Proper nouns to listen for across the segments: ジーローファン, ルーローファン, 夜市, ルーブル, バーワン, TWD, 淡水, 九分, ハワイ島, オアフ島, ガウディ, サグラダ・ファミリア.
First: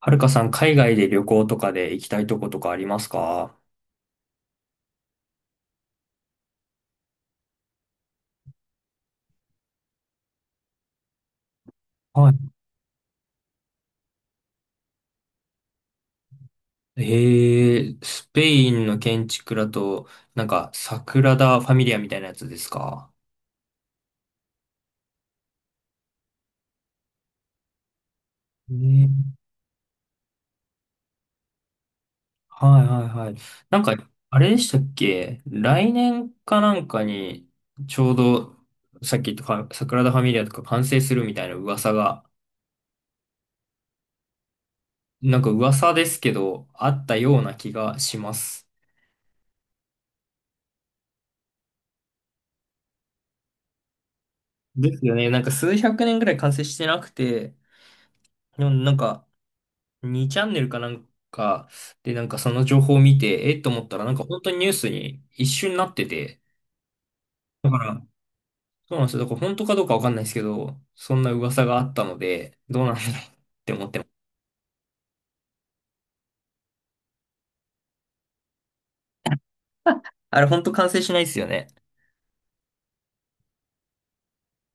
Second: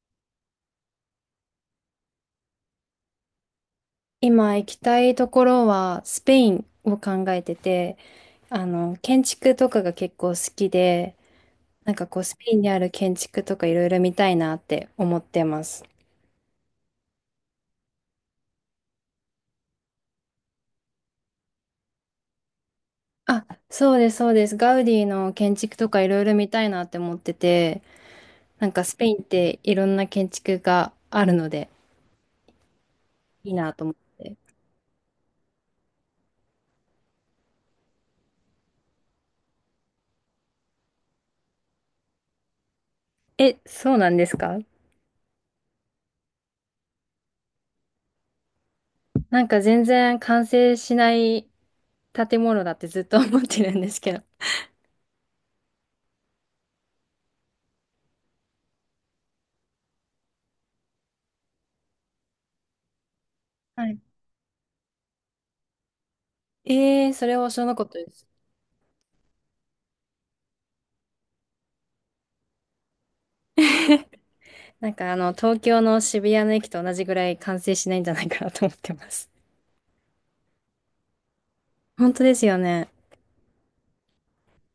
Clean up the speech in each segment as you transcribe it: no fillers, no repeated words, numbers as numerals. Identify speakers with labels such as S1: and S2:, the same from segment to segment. S1: はるかさん、海外で旅行とかで行きたいとことかありますか？
S2: 今行きたいところはスペインを考えてて、建築とかが結構好きで、なんかこう
S1: は
S2: スペ
S1: い。
S2: インにある建築とかいろいろ見たいなって思ってます。
S1: スペインの建築だと、サグラダ・ファミリアみたいなやつですか？
S2: あ、そうです、そうです。ガウディの建築とかいろいろ見たいなって思ってて、なんかスペインっ
S1: ね
S2: ていろんな建築があるので
S1: はいはいはい。
S2: いいな
S1: なん
S2: と思
S1: か、
S2: って。
S1: あれでしたっけ来年かなんかに、ちょうど、さっき言ったかサグラダ・ファミリアとか完成するみたいな噂が、
S2: え、そうなんですか？
S1: なんか噂ですけど、あったような気がします。
S2: なんか全然完成しない建物だってずっと思ってるんですけど。
S1: ですよね。なんか数百年ぐらい完成してなくて、でもなんか、2チャンネルかなんかでなんかその情報を見て、えっと思
S2: は
S1: った
S2: い。
S1: らなんか本当にニュースに一瞬なってて、
S2: それは知ら
S1: だ
S2: な
S1: か
S2: かったで
S1: ら、
S2: す。
S1: そうなんですよ。だから本当かどうかわかんないですけど、そんな噂があったので、どうなんだろう。
S2: なんか東京の渋谷の駅と同じぐらい完成しないんじゃないかなと思ってます。
S1: あれ本当完成しないですよね。
S2: 本当ですよね。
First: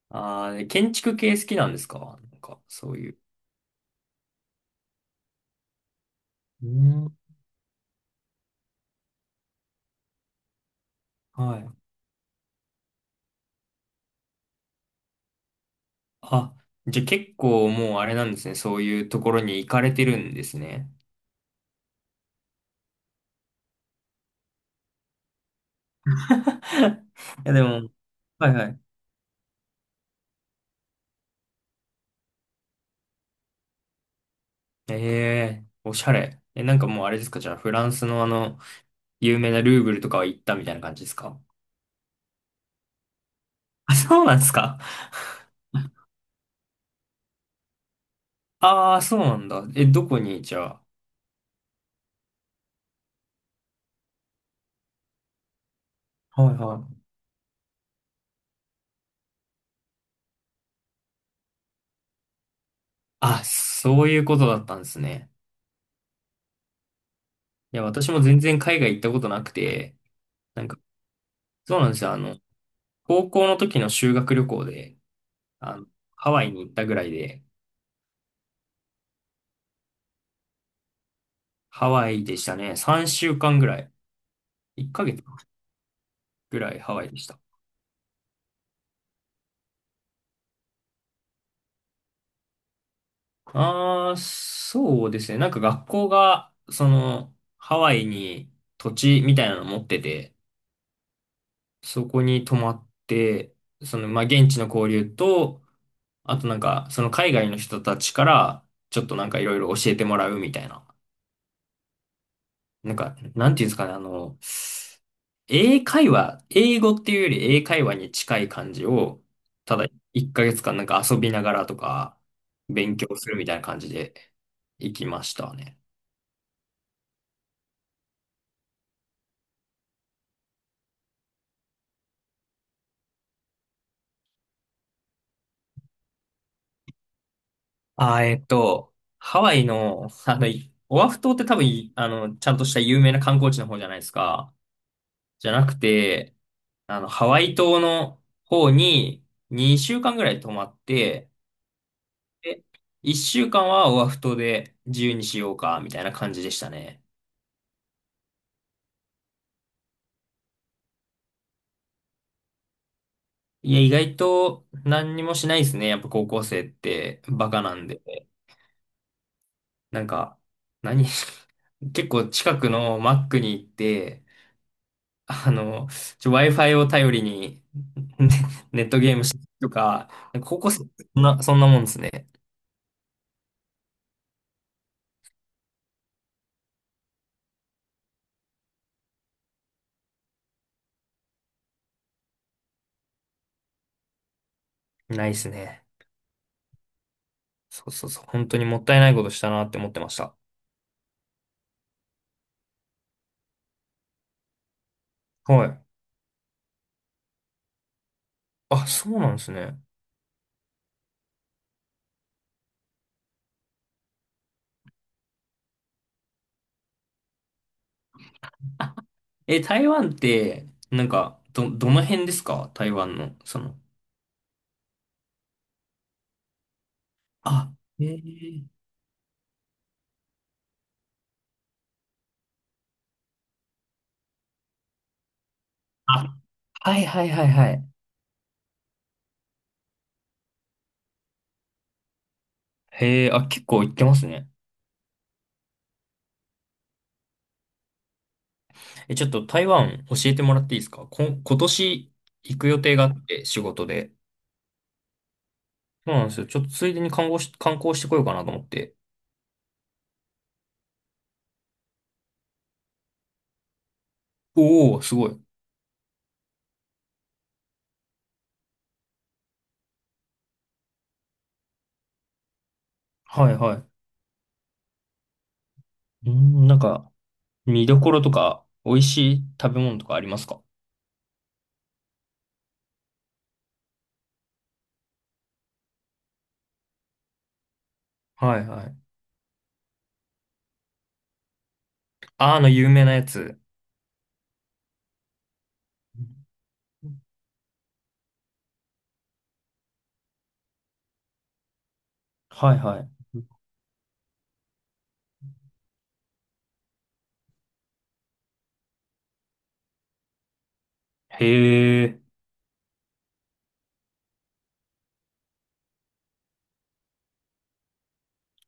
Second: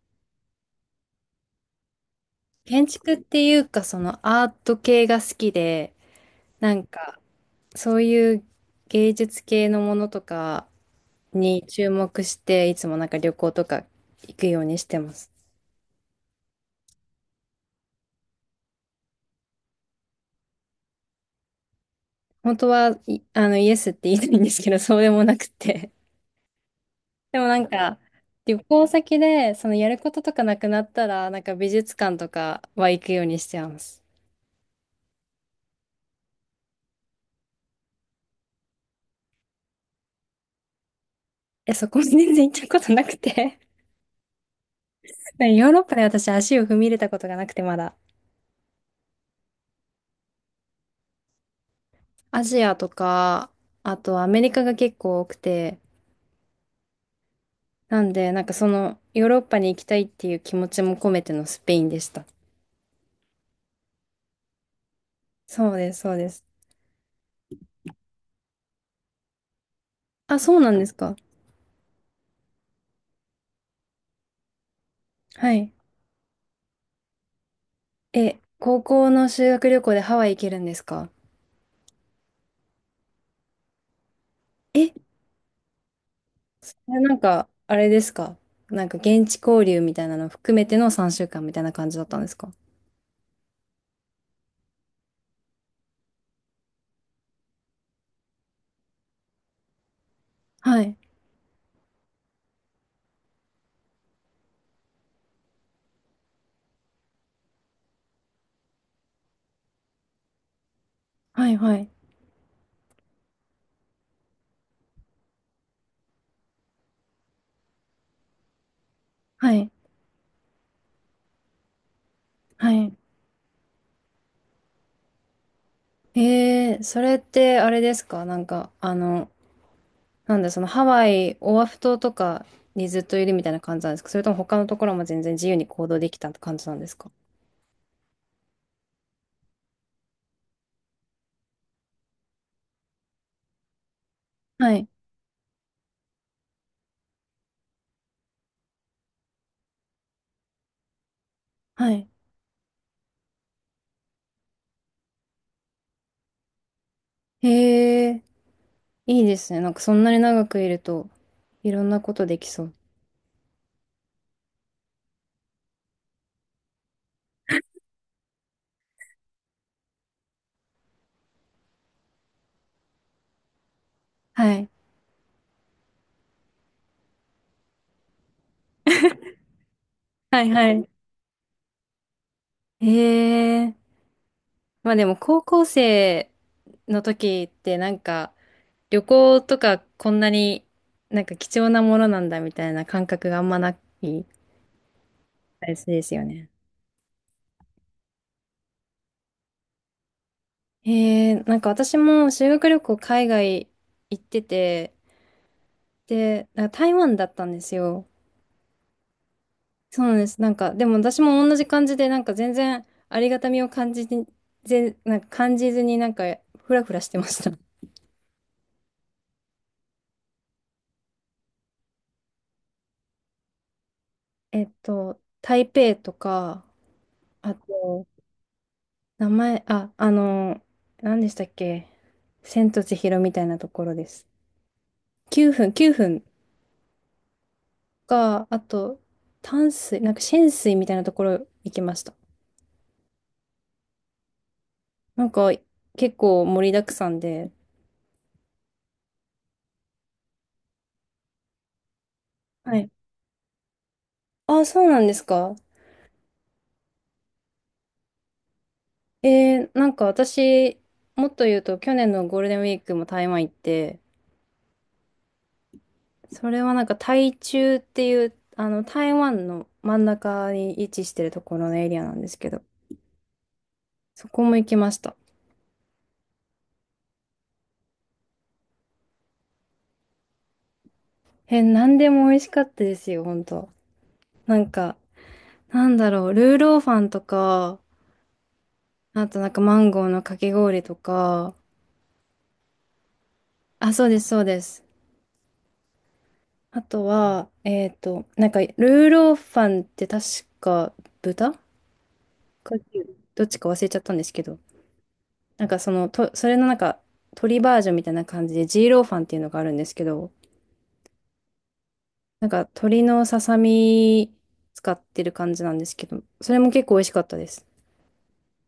S1: ああ、建築系好きなんですか？なんか
S2: 建
S1: そうい
S2: 築っ
S1: う。
S2: ていうか、そのアート系が好きで、
S1: う
S2: なん
S1: ん。
S2: か、そういう芸術系のものとか
S1: は
S2: に
S1: い。
S2: 注目して、いつもなんか旅行とか行くようにしてます。
S1: あ、じゃあ結構もうあれなんですね。そういうところに行かれてるんですね。
S2: 本当は、イエスって言いたいんですけど、そうでもなくて。
S1: い
S2: でも
S1: や
S2: な
S1: で
S2: ん
S1: も、
S2: か、
S1: はい
S2: 旅
S1: はい。
S2: 行先で、そのやることとかなくなったら、なんか美術館とかは行くようにしてます。
S1: ええおしゃれ。え、なんかもうあれですか、じゃあ、フランスの有名なルーブルとかは行ったみたいな感じですか？
S2: え、そこに全然行ったことなくて。
S1: あ、そうなんですか？
S2: ヨーロッパで私足を踏み入れたことがなくてまだ。
S1: ああそうなんだ。え、どこにじゃあ。
S2: アジアとか、あとアメリカが結構多くて、
S1: はいはい。
S2: なんで、なんかその、ヨーロッパに行きたいっていう気持ちも込めてのスペインでした。
S1: あ、そういうことだったんですね。
S2: そうです、そうです。
S1: いや、私も全然海外行ったことなくて、
S2: あ、そう
S1: なん
S2: な
S1: か、
S2: んですか。
S1: そうなんですよ。あの、高校の時の修学旅行で、
S2: はい。
S1: あの、ハワイに行ったぐらいで、
S2: え、高校の修学旅行でハワイ行けるんですか？
S1: ハワイでしたね。3週間ぐらい。1
S2: え、
S1: ヶ月ぐら
S2: そ
S1: いハ
S2: れ
S1: ワイ
S2: な
S1: で
S2: ん
S1: した。
S2: か、あれですか？なんか現地交流みたいなの含めての3週間みたいな感じだったんですか？
S1: ああ、そうですね。なんか学校が、その、ハワイに土地みたいなの持ってて、
S2: はい。
S1: そこに泊まって、その、まあ、現地の交流と、あとなんか、その海外の人たちから、ちょっとなんかいろいろ教えてもらうみたいな。
S2: はい、はい。
S1: なんか、なんていうんですかね、あの、英会話、英語っていうより英会話に近い感じを、
S2: はい。
S1: ただ1ヶ月間なんか遊びながらとか、
S2: はい。
S1: 勉強するみたいな感じで行きましたね。
S2: それってあれですか？なんか、なんだ、そのハワイ、オアフ島とかにずっといるみたいな感じなんですか？それとも他のところも全然自由に行動できた感じなんですか？
S1: あー、えっと、ハワイの、あの、い、オアフ島って多分い、あの、ちゃんとした有名な観光地の方じゃないですか。
S2: はい。
S1: じゃなくて、あの、ハワイ島の方に2週間ぐらい泊まって、
S2: はい。
S1: で、1週間はオアフ島で自由にしようか、みたいな感じでしたね。
S2: へえー、いいですね。なんかそんなに長くいると、いろんなことできそう。
S1: いや、意外と何にもしないですね。やっぱ高校生ってバカなんで。なんか、何 結構近くのマックに行って、
S2: はい。
S1: あの、ちょ、 Wi-Fi を頼りにね、ネットゲームしてとか、
S2: はい
S1: 高
S2: は
S1: 校生、
S2: い。
S1: そんな、そんなもんですね。
S2: へえー、まあでも高校生の時ってなんか、旅行とかこんなになんか貴重なものなんだみたいな感覚があんまない
S1: ないですね。
S2: ですよね。
S1: そうそうそう。本当にもったいないことしたなって思ってました。
S2: なんか私も修学旅行海外行ってて、
S1: はい。
S2: で、なんか台湾だったんですよ。
S1: あ、そうなんですね。
S2: そうなんです。なんか、でも私も同じ感じで、なんか全然ありがたみを感じて、なんか感じずになんかフラフラしてました。
S1: え、台湾って、なんか、ど、どの辺ですか？台湾の、その。
S2: 台北とか、あ
S1: あ、へ
S2: と、
S1: え。
S2: 名前、あ、何でしたっけ？千と千尋みたいなところです。九分、九分
S1: あ、はいはいはいはい。
S2: か、あと、淡水、なんか浅水みたいなところ行きました。
S1: へえ、あ、結構行ってますね。
S2: なんか結構盛りだくさんで。
S1: え、ちょっと台湾教えてもらっていいですか？こ、今年行く
S2: は
S1: 予
S2: い。
S1: 定があって、仕事で。
S2: あそうなんですか。
S1: そうなんですよ。ちょっとついでに観光し、観光してこようかなと思って。
S2: なんか私、もっと言うと去年のゴールデンウィークも台湾行って、
S1: おお、すごい。
S2: それはなんか台中っていう、あの台湾の真ん中に位置してるところのエリアなんですけど、
S1: はいは
S2: そこも行きました。
S1: い。うん、なんか、見どころとか、美味しい食べ物とかありますか？
S2: えなんでも美味しかったですよ、本当。なんか、なんだろう、ルーローファンとか、
S1: はいはい。
S2: あとなんかマンゴーのかき氷とか、
S1: あーの有名なやつ。
S2: あ、そうです、そうです。あとは、なんか、ーローファンって確か豚か
S1: はい
S2: 牛
S1: は
S2: どっちか忘れちゃったんですけど、なんかその、それのなんか、鶏バージョンみたいな感じで、ジーローファンっていうのがあるんですけど、
S1: い。へえ。
S2: なんか、鶏のささみ使ってる感じなんですけど、それも結構美味しかったです。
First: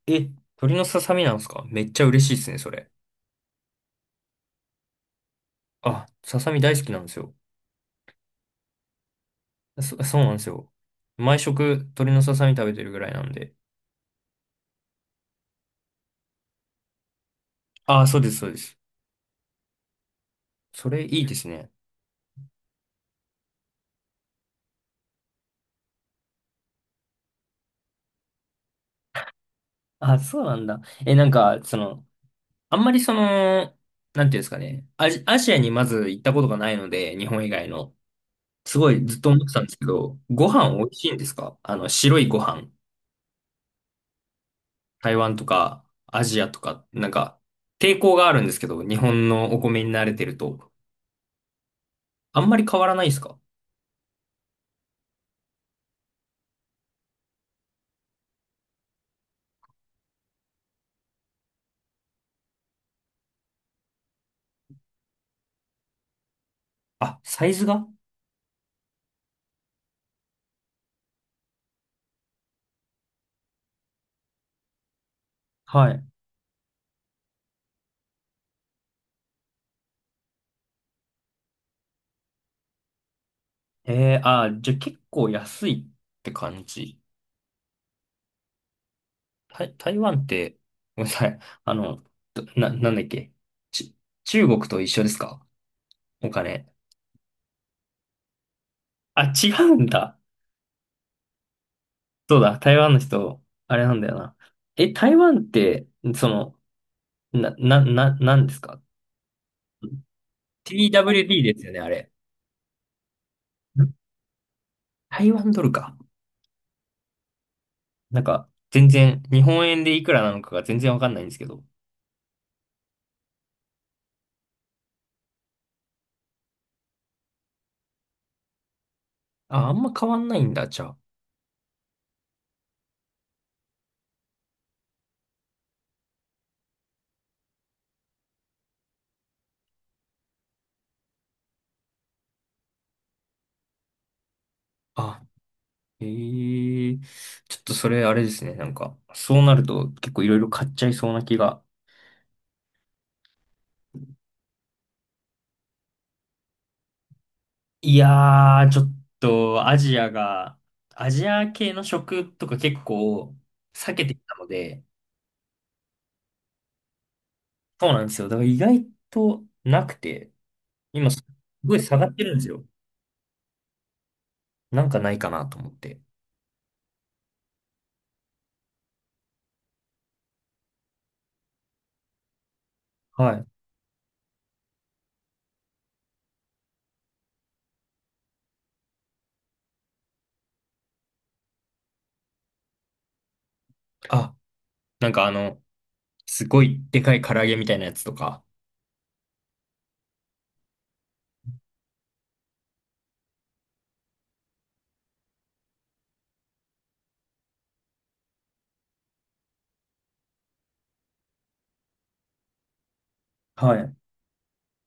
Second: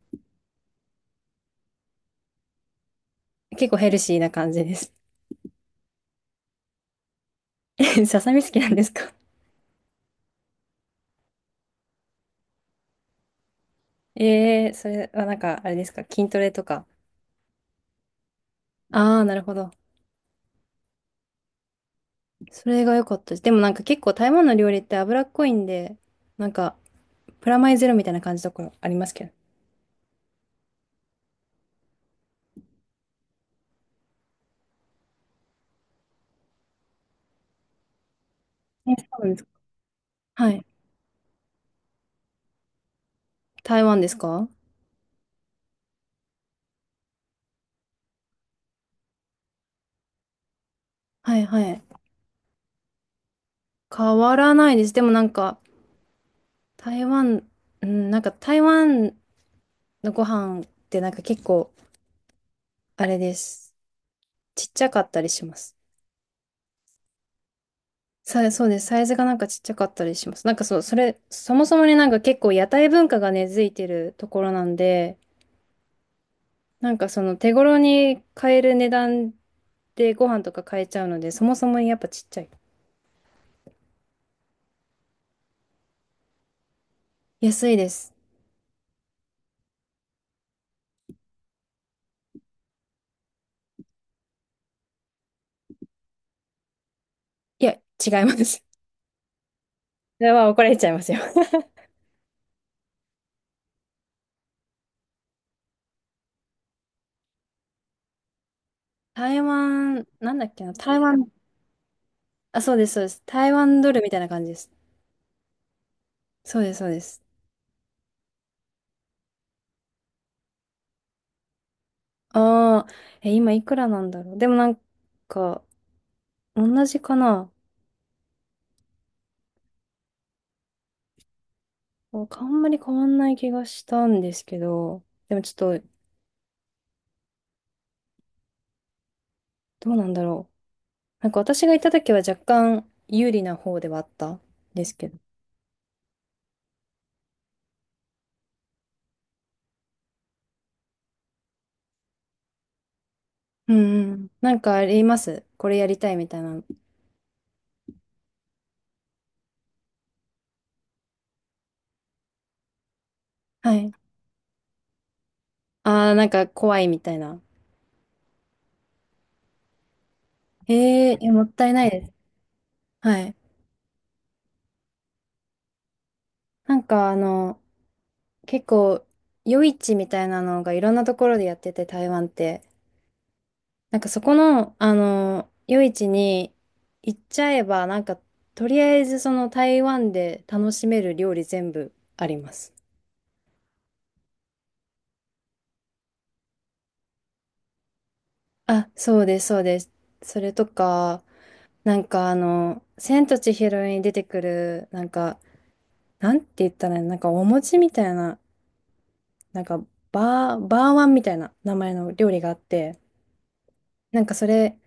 S1: え、鳥のささみなんですか？めっちゃ嬉しいですね、それ。
S2: 結構ヘルシーな感じです。
S1: あ、ささみ大好きなんですよ。
S2: えささみ好きなんですか？
S1: そ、そうなんですよ。毎食鳥のささみ食べてるぐらいなんで。
S2: え。 それはなんか、あれですか、筋トレとか。
S1: あー、そうです、そうです。
S2: ああ、なるほど。
S1: それいいですね。
S2: それが良かったです。でもなんか結構台湾の料理って脂っこいんで、なんか、プラマイゼロみたいな感じのところありますけど。
S1: あ、そうなんだ。え、なんか、その、あんまりその、なんていうんですかね。アジ、アジアにまず行ったことがないので、日本以外の。すご
S2: え、
S1: い
S2: そ
S1: ずっ
S2: う
S1: と
S2: なんです
S1: 思っ
S2: か。
S1: てたんですけど、ご
S2: はい。
S1: 飯美味しいんですか？あの、白いご飯。
S2: 台湾ですか？
S1: 台湾とかアジアとか、なんか抵抗があるんですけど、日本のお米に慣れてると、
S2: はいはい。
S1: あんまり変わらないですか？
S2: 変わらないです。でもなんか、台湾、うん、なんか台湾のご飯ってなんか結構、あれです。ちっちゃかったりします。
S1: あ、サイズが、
S2: そうです。サイズがなんかちっちゃかったりします。なんかそう、それ、そもそもね、なんか結構屋台文化が根付いてるところなんで、
S1: はい。
S2: なんかその手頃に買える値段でご飯とか買えちゃうので、そもそもやっぱちっちゃい。
S1: えー、あー、じゃあ結構安いって感じ。
S2: 安いです。
S1: 台、台湾って、ごめんなさい。あの、どな、なんだっけ。ち、中国と一緒ですか？お金。
S2: いや、違います。
S1: あ、違うんだ。
S2: それは怒られちゃいますよ。
S1: そうだ、台湾の人、あれなんだよな。え、台湾って、その、な、な、な、なんですか
S2: 台湾、なんだっけな、台湾、
S1: ?TWD ですよね、あれ。
S2: あ、そうです、そうです。台湾ドルみたいな感じです。
S1: 台湾ドルか。
S2: そうです、そうです。
S1: なんか、全然、日本円でいくらなのかが全然わかんないんですけど。
S2: ああ、え、今いくらなんだろう。でもなんか、同じかな。
S1: あ、あんま変わんないんだ、じゃあ。
S2: なんかあんまり変わんない気がしたんですけど、でもちょっと、どうなんだろう。なんか私が行った時は若干有利な方ではあったんですけど。
S1: あ、へえ、ちょっとそれあれですね。なんか、そうなると結構いろいろ買っちゃいそうな気が。
S2: うんうん。なんかありますこれやりたいみたいな。
S1: いやー、ちょっとアジアが、アジア系の食とか結構
S2: はい。
S1: 避けてきたので、
S2: ああ、なんか怖いみたいな。
S1: そうなんですよ。だから意外となくて、今
S2: ええ、い
S1: す
S2: やもったい
S1: ごい
S2: ない
S1: 下
S2: で
S1: が
S2: す。
S1: ってるんですよ。
S2: はい。
S1: なんかないかなと思って。
S2: なんか結構、夜市みたいなのがいろんなところでやってて、台湾って。
S1: はい。
S2: なんかそこの、夜市に行っちゃえば、なんか、とりあえずその台湾で楽しめる料理全部あります。
S1: あ、なんかあの、すごいでかい唐揚げみたいなやつとか。
S2: あ、そうです、そうです。それとか、なんか千と千尋に出てくる、なんか、なんて言ったらいいの、なんかお餅みたいな、なんか、バーワンみたいな名前の料理があって、
S1: はい。
S2: なんかそれ、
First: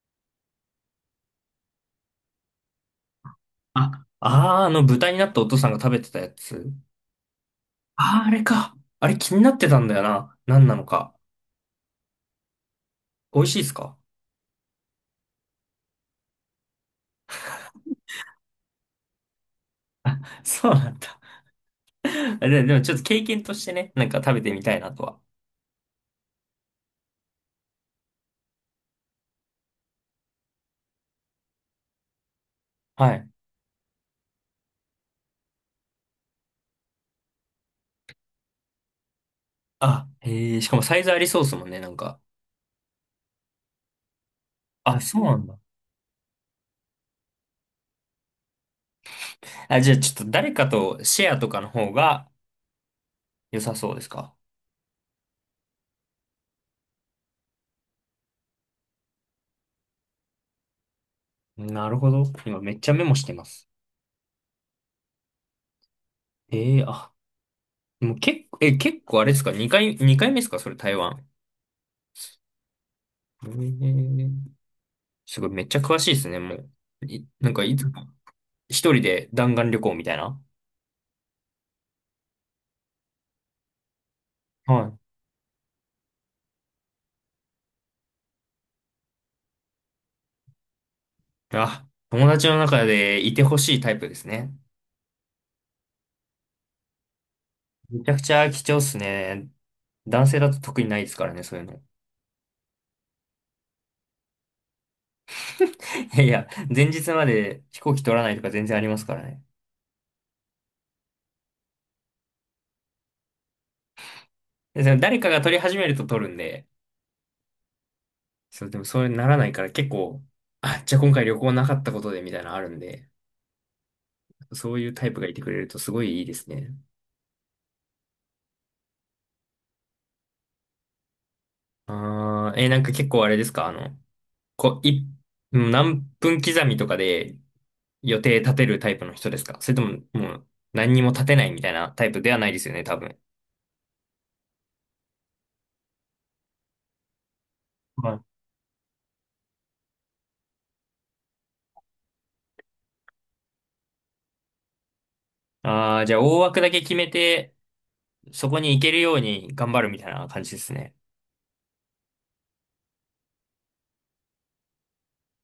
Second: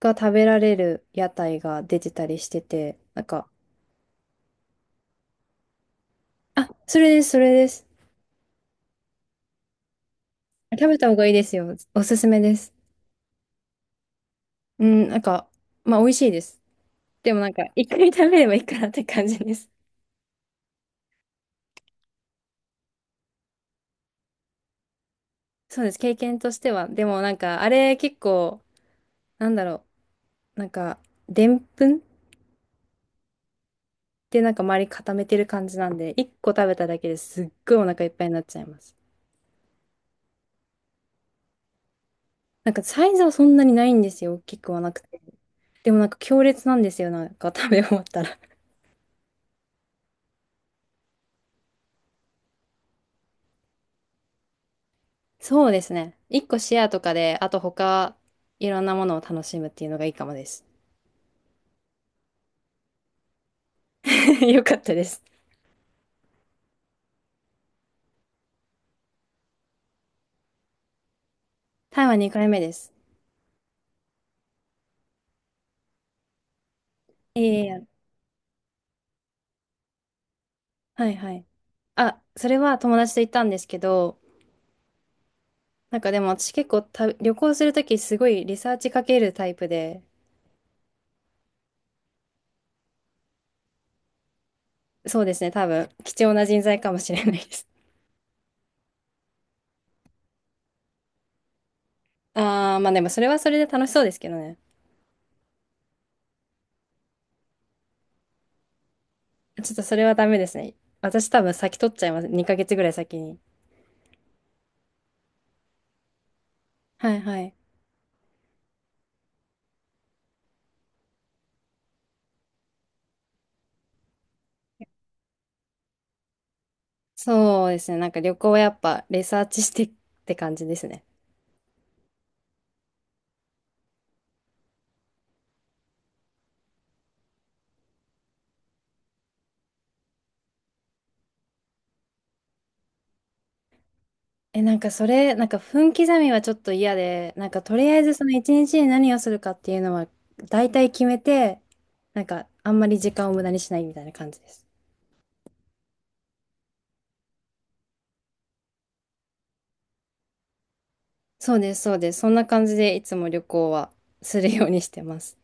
S2: が食べられる屋台が出てたりしてて、なんか、
S1: あ、あー、あの豚になったお父さんが食べてたや
S2: あ、
S1: つ。
S2: それです、それです。
S1: あー、あれか。あれ気になってたんだよな。何なの
S2: 食べた方
S1: か。
S2: がいいですよ。おすすめです。
S1: 美味しいですか？
S2: うん、なんか、まあ、美味しいです。でもなんか、一回食べればいいかなって感じです。
S1: そうなんだ。で、でもちょっと経験としてね、なんか食べてみたいなとは。
S2: そうです、経験としては。でもなんか、あれ結構、なんだろう、なんか、でんぷんっ
S1: はい。
S2: てなんか周り固めてる感じなんで、一個食べただけですっごいお腹いっぱいになっちゃいます。
S1: あ、へえ、しかもサイズありそうですもんね、なんか。
S2: なんか、サイズはそんなにないんですよ。大きくはなく
S1: あ、
S2: て。
S1: そうなんだ。
S2: でもなんか強烈なんですよ、なんか食べ終わったら。
S1: あ、じゃあちょっと誰かとシェアとかの方が良さそうですか？
S2: そうですね。一個シェアとかで、あと他、いろんなものを楽しむっていうのがいいかもです。
S1: なるほど。今めっちゃメモしてます。
S2: よかったです。
S1: ええ、あ、でも結構、え、結構あれですか ?2 回、二回目ですか？それ台湾。
S2: 台湾2回目です。
S1: えー、すごい、めっちゃ詳しいですね、もう。い、
S2: いえ
S1: なんか、
S2: い
S1: い
S2: え、
S1: つも、一人で弾丸旅行みたいな。
S2: はいはい。あ、それは友達と行ったんですけど、
S1: はい、
S2: なんかでも私結構旅行するときすごいリサーチかけるタイプで、
S1: あ、友達の中でいてほしいタイプですね。
S2: そうですね、多分貴重な人材かもしれないです。
S1: めちゃくちゃ貴重っすね。男性だと特にないですからね、そういうの。
S2: あー、まあでもそれはそれで楽しそうですけどね。
S1: いやいや、前日まで飛行機取らないとか全然ありますからね。
S2: ちょっとそれはダメですね。私多分先取っちゃいます。2ヶ月ぐらい先に。
S1: で、その誰かが取り始めると取るんで、
S2: はいはい。
S1: そう、でもそうならないから結構、あ、じゃあ今回旅行なかったことでみたいなのあるんで、そういうタイプがいてくれるとすごいいいですね。
S2: そうですね。なんか旅行はやっぱレサーチしてって感じですね。
S1: あー、えー、なんか結構あれですか、あの、こう、い、うん、何分刻みとかで予定立てるタイプの人ですか？それとも、もう何にも立てないみたいなタイプではないですよね、多分。
S2: え、なんかそれ、なんか分刻みはちょっと嫌で、なんかとりあえず
S1: は
S2: そ
S1: い。
S2: の一日に何をするかっていうのは大体決めて、なんかあんまり時間を無駄にしないみたいな感じです。
S1: ああ、じゃあ大枠だけ決めて、そこに行けるように頑張るみたいな感じですね。
S2: そうです、そうです。そんな感じでいつも旅行はするようにしてます。